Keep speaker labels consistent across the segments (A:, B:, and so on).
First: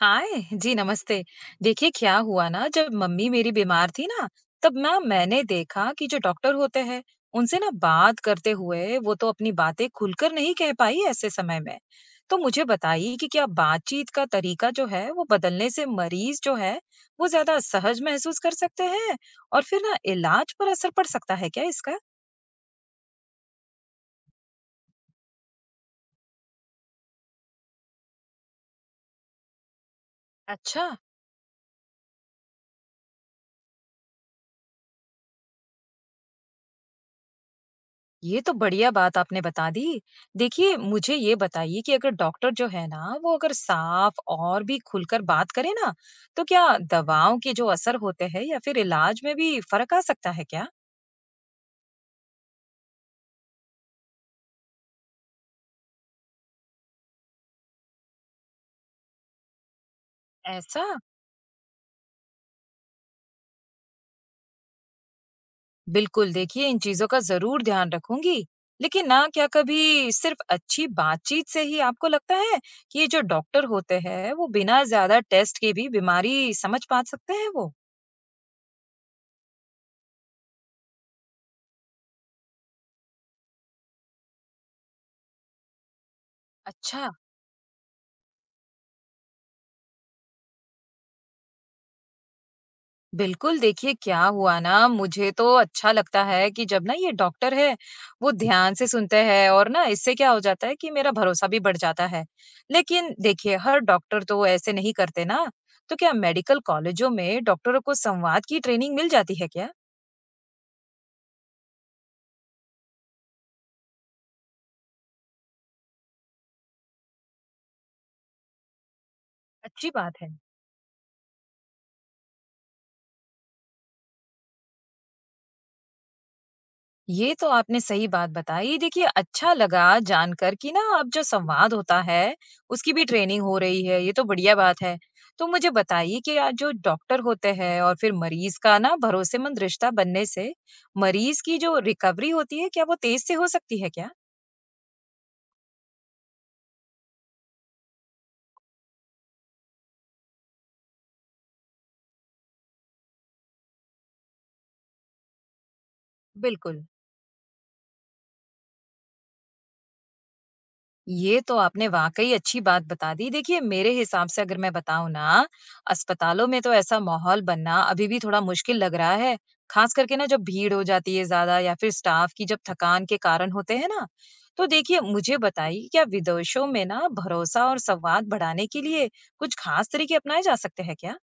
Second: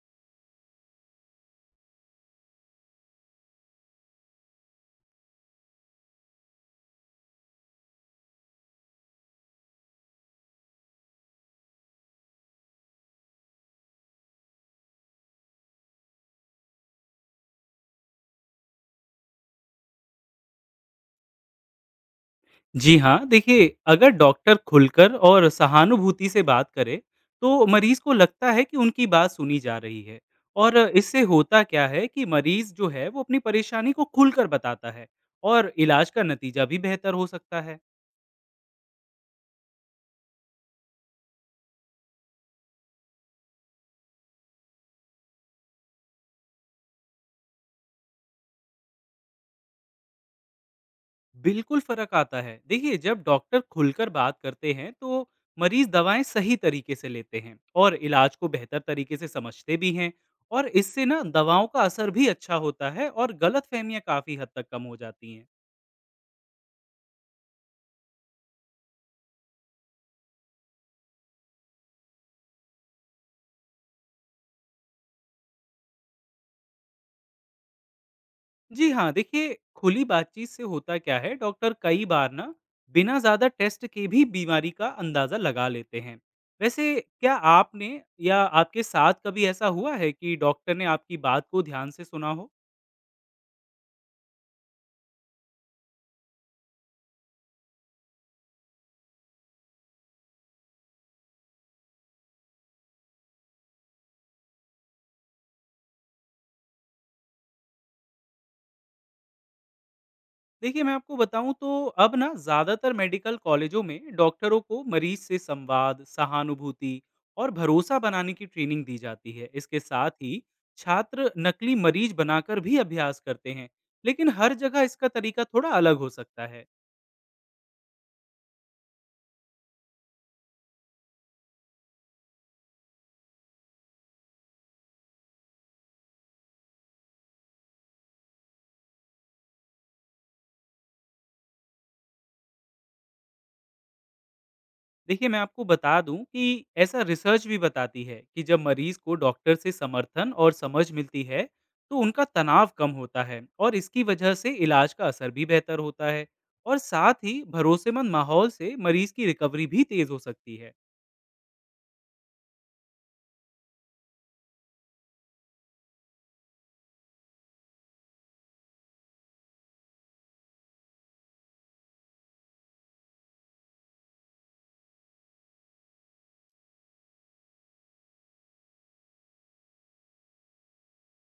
A: हाय जी नमस्ते। देखिए क्या हुआ ना जब मम्मी मेरी बीमार थी ना तब ना मैंने देखा कि जो डॉक्टर होते हैं उनसे ना बात करते हुए वो तो अपनी बातें खुलकर नहीं कह पाई ऐसे समय में। तो मुझे बताइए कि क्या बातचीत का तरीका जो है वो बदलने से मरीज जो है वो ज्यादा सहज महसूस कर सकते हैं और फिर ना इलाज पर असर पड़ सकता है क्या इसका?
B: जी हाँ, देखिए अगर डॉक्टर खुलकर और सहानुभूति से बात करे, तो मरीज को लगता है कि उनकी बात सुनी जा रही है। और
A: अच्छा,
B: इससे होता क्या है कि मरीज जो है वो अपनी परेशानी को खुलकर बताता है और इलाज का नतीजा भी बेहतर हो सकता है।
A: ये तो बढ़िया बात आपने बता दी। देखिए, मुझे ये बताइए कि अगर डॉक्टर जो है ना, वो अगर साफ और भी खुलकर बात करे ना, तो क्या दवाओं के जो असर होते हैं या फिर इलाज में भी फ़र्क आ सकता है क्या?
B: बिल्कुल फर्क आता है। देखिए जब डॉक्टर खुलकर बात करते हैं, तो मरीज दवाएं सही तरीके से लेते हैं और इलाज को बेहतर तरीके से समझते भी हैं। और
A: ऐसा?
B: इससे ना दवाओं का असर भी अच्छा होता है और गलतफहमियां काफ़ी हद तक कम हो जाती हैं।
A: बिल्कुल, देखिए इन चीज़ों का ज़रूर ध्यान रखूँगी। लेकिन ना क्या कभी सिर्फ़ अच्छी बातचीत से ही आपको लगता है कि ये जो डॉक्टर होते हैं, वो बिना ज़्यादा टेस्ट के भी बीमारी समझ पा सकते हैं वो?
B: जी हाँ, देखिए खुली बातचीत से होता क्या है, डॉक्टर कई बार ना बिना ज़्यादा टेस्ट के भी बीमारी का अंदाज़ा लगा लेते हैं। वैसे
A: अच्छा।
B: क्या आपने या आपके साथ कभी ऐसा हुआ है कि डॉक्टर ने आपकी बात को ध्यान से सुना हो?
A: बिल्कुल, देखिए क्या हुआ ना मुझे तो अच्छा लगता है कि जब ना ये डॉक्टर है, वो ध्यान से सुनते हैं और ना इससे क्या हो जाता है कि मेरा भरोसा भी बढ़ जाता है। लेकिन देखिए हर डॉक्टर तो ऐसे नहीं करते ना, तो क्या मेडिकल कॉलेजों में डॉक्टरों को संवाद की ट्रेनिंग मिल जाती है क्या?
B: देखिए मैं आपको बताऊं तो अब ना ज़्यादातर मेडिकल कॉलेजों में डॉक्टरों को मरीज से संवाद, सहानुभूति और भरोसा बनाने की ट्रेनिंग दी जाती है। इसके
A: अच्छी
B: साथ
A: बात है।
B: ही छात्र नकली मरीज बनाकर भी अभ्यास करते हैं, लेकिन हर जगह इसका तरीका थोड़ा अलग हो सकता है।
A: ये तो आपने सही बात बताई। देखिए, अच्छा लगा जानकर कि ना अब जो संवाद होता है, उसकी भी ट्रेनिंग हो रही है, ये तो बढ़िया बात है। तो मुझे बताइए कि जो डॉक्टर होते हैं और फिर मरीज़ का ना भरोसेमंद रिश्ता बनने से, मरीज़ की जो रिकवरी होती है, क्या वो तेज़ से हो सकती है क्या?
B: देखिए, मैं आपको बता दूँ कि ऐसा रिसर्च भी बताती है कि जब मरीज को डॉक्टर से समर्थन और समझ मिलती है, तो उनका तनाव कम होता है और इसकी वजह से इलाज का असर भी बेहतर होता है। और
A: बिल्कुल।
B: साथ ही भरोसेमंद माहौल से मरीज की रिकवरी भी तेज हो सकती है।
A: ये तो आपने वाकई अच्छी बात बता दी। देखिए, मेरे हिसाब से अगर मैं बताऊँ ना, अस्पतालों में तो ऐसा माहौल बनना अभी भी थोड़ा मुश्किल लग रहा है, खास करके ना जब भीड़ हो जाती है ज़्यादा या फिर स्टाफ की जब थकान के कारण होते हैं ना। तो देखिए, मुझे बताइए क्या विदेशों में ना भरोसा और संवाद बढ़ाने के लिए कुछ खास तरीके अपनाए जा सकते हैं क्या?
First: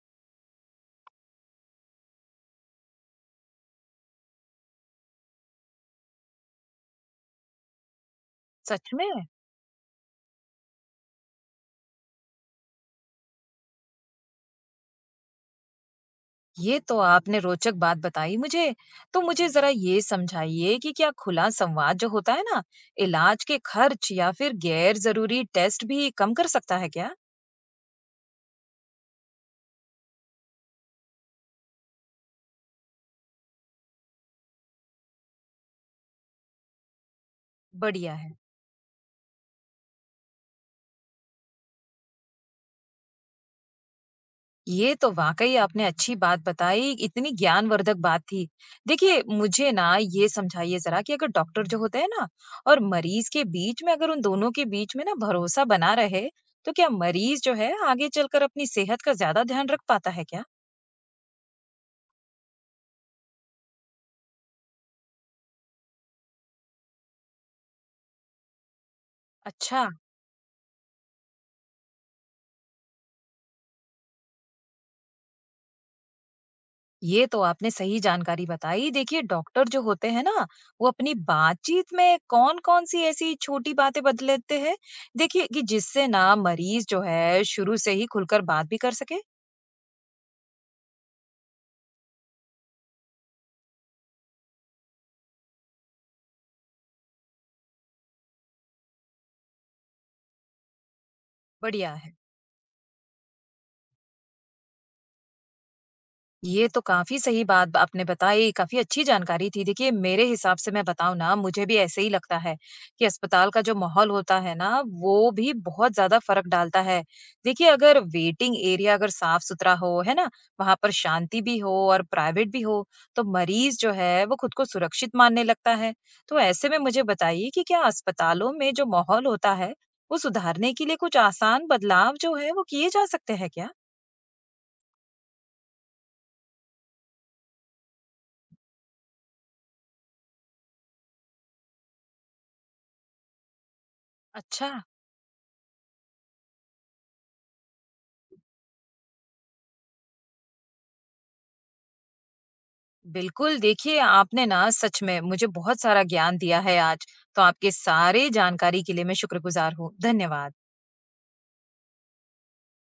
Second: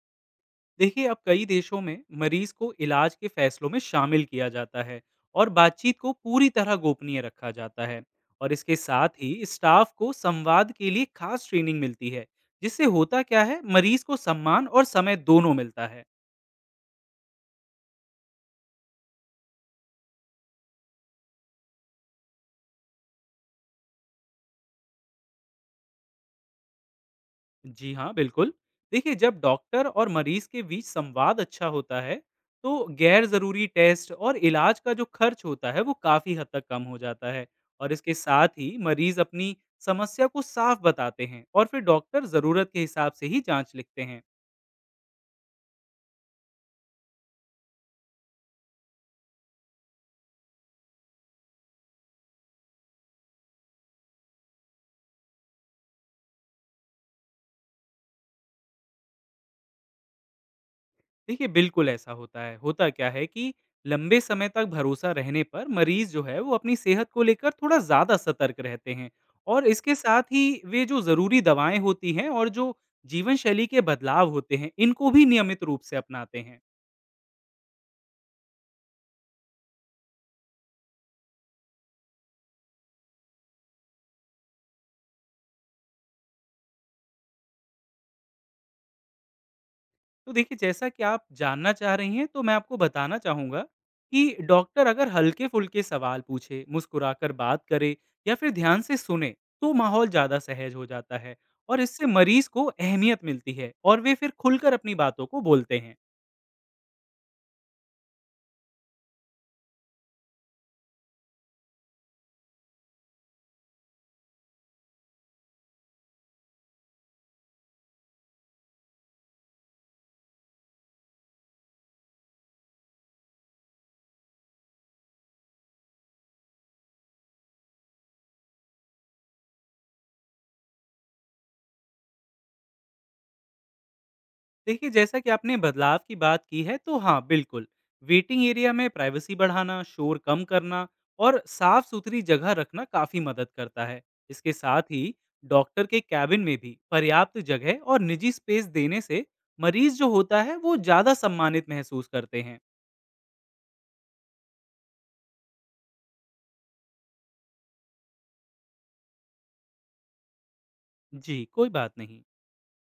B: देखिए अब कई देशों में मरीज को इलाज के फैसलों में शामिल किया जाता है और बातचीत को पूरी तरह गोपनीय रखा जाता है। और इसके
A: सच में?
B: साथ ही स्टाफ को संवाद के लिए खास ट्रेनिंग मिलती है, जिससे होता क्या है मरीज को सम्मान और समय दोनों मिलता है।
A: ये तो आपने रोचक बात बताई मुझे। तो मुझे ज़रा ये समझाइए कि क्या खुला संवाद जो होता है ना, इलाज के खर्च या फिर गैर ज़रूरी टेस्ट भी कम कर सकता है क्या?
B: जी हाँ, बिल्कुल। देखिए, जब डॉक्टर और मरीज़ के बीच संवाद अच्छा होता है, तो गैर ज़रूरी टेस्ट और इलाज का जो खर्च होता है, वो काफ़ी हद तक कम हो जाता है। और इसके
A: बढ़िया है।
B: साथ ही मरीज़ अपनी समस्या को साफ बताते हैं और फिर डॉक्टर ज़रूरत के हिसाब से ही जाँच लिखते हैं।
A: ये तो वाक़ई आपने अच्छी बात बताई, इतनी ज्ञानवर्धक बात थी। देखिए, मुझे ना ये समझाइए ज़रा कि अगर डॉक्टर जो होते हैं ना और मरीज़ के बीच में अगर उन दोनों के बीच में ना भरोसा बना रहे, तो क्या मरीज़ जो है आगे चलकर अपनी सेहत का ज़्यादा ध्यान रख पाता है क्या?
B: देखिए बिल्कुल ऐसा होता है, होता क्या है कि लंबे समय तक भरोसा रहने पर मरीज जो है वो अपनी सेहत को लेकर थोड़ा ज़्यादा सतर्क रहते हैं। और
A: अच्छा।
B: इसके साथ ही वे जो ज़रूरी दवाएं होती हैं और जो जीवन शैली के बदलाव होते हैं इनको भी नियमित रूप से अपनाते हैं।
A: ये तो आपने सही जानकारी बताई। देखिए डॉक्टर जो होते हैं ना, वो अपनी बातचीत में कौन-कौन सी ऐसी छोटी बातें बदल लेते हैं? देखिए कि जिससे ना मरीज़ जो है शुरू से ही खुलकर बात भी कर सके।
B: तो देखिए जैसा कि आप जानना चाह रही हैं, तो मैं आपको बताना चाहूँगा कि डॉक्टर अगर हल्के-फुल्के सवाल पूछे, मुस्कुराकर बात करे या फिर ध्यान से सुने, तो माहौल ज़्यादा सहज हो जाता है। और
A: बढ़िया
B: इससे
A: है।
B: मरीज़ को अहमियत मिलती है और वे फिर खुलकर अपनी बातों को बोलते हैं।
A: ये तो काफ़ी सही बात ब आपने बताई, काफ़ी अच्छी जानकारी थी। देखिए, मेरे हिसाब से मैं बताऊँ ना, मुझे भी ऐसे ही लगता है कि अस्पताल का जो माहौल होता है ना, वो भी बहुत ज़्यादा फ़र्क डालता है। देखिए, अगर वेटिंग एरिया अगर साफ-सुथरा हो, है ना? वहाँ पर शांति भी हो और प्राइवेट भी हो, तो मरीज़ जो है, वो खुद को सुरक्षित मानने लगता है। तो ऐसे में मुझे बताइए कि क्या अस्पतालों में जो माहौल होता है, वो सुधारने के लिए कुछ आसान बदलाव जो है, वो किए जा सकते हैं क्या?
B: देखिए जैसा कि आपने बदलाव की बात की है, तो हाँ बिल्कुल, वेटिंग एरिया में प्राइवेसी बढ़ाना, शोर कम करना और साफ सुथरी जगह रखना काफ़ी मदद करता है। इसके
A: अच्छा।
B: साथ ही डॉक्टर के कैबिन में भी पर्याप्त जगह और निजी स्पेस देने से मरीज जो होता है वो ज़्यादा सम्मानित महसूस करते हैं।
A: बिल्कुल, देखिए आपने ना सच में मुझे बहुत सारा ज्ञान दिया है आज। तो आपके सारे जानकारी के लिए मैं शुक्रगुज़ार हूँ। धन्यवाद।
B: जी कोई बात नहीं।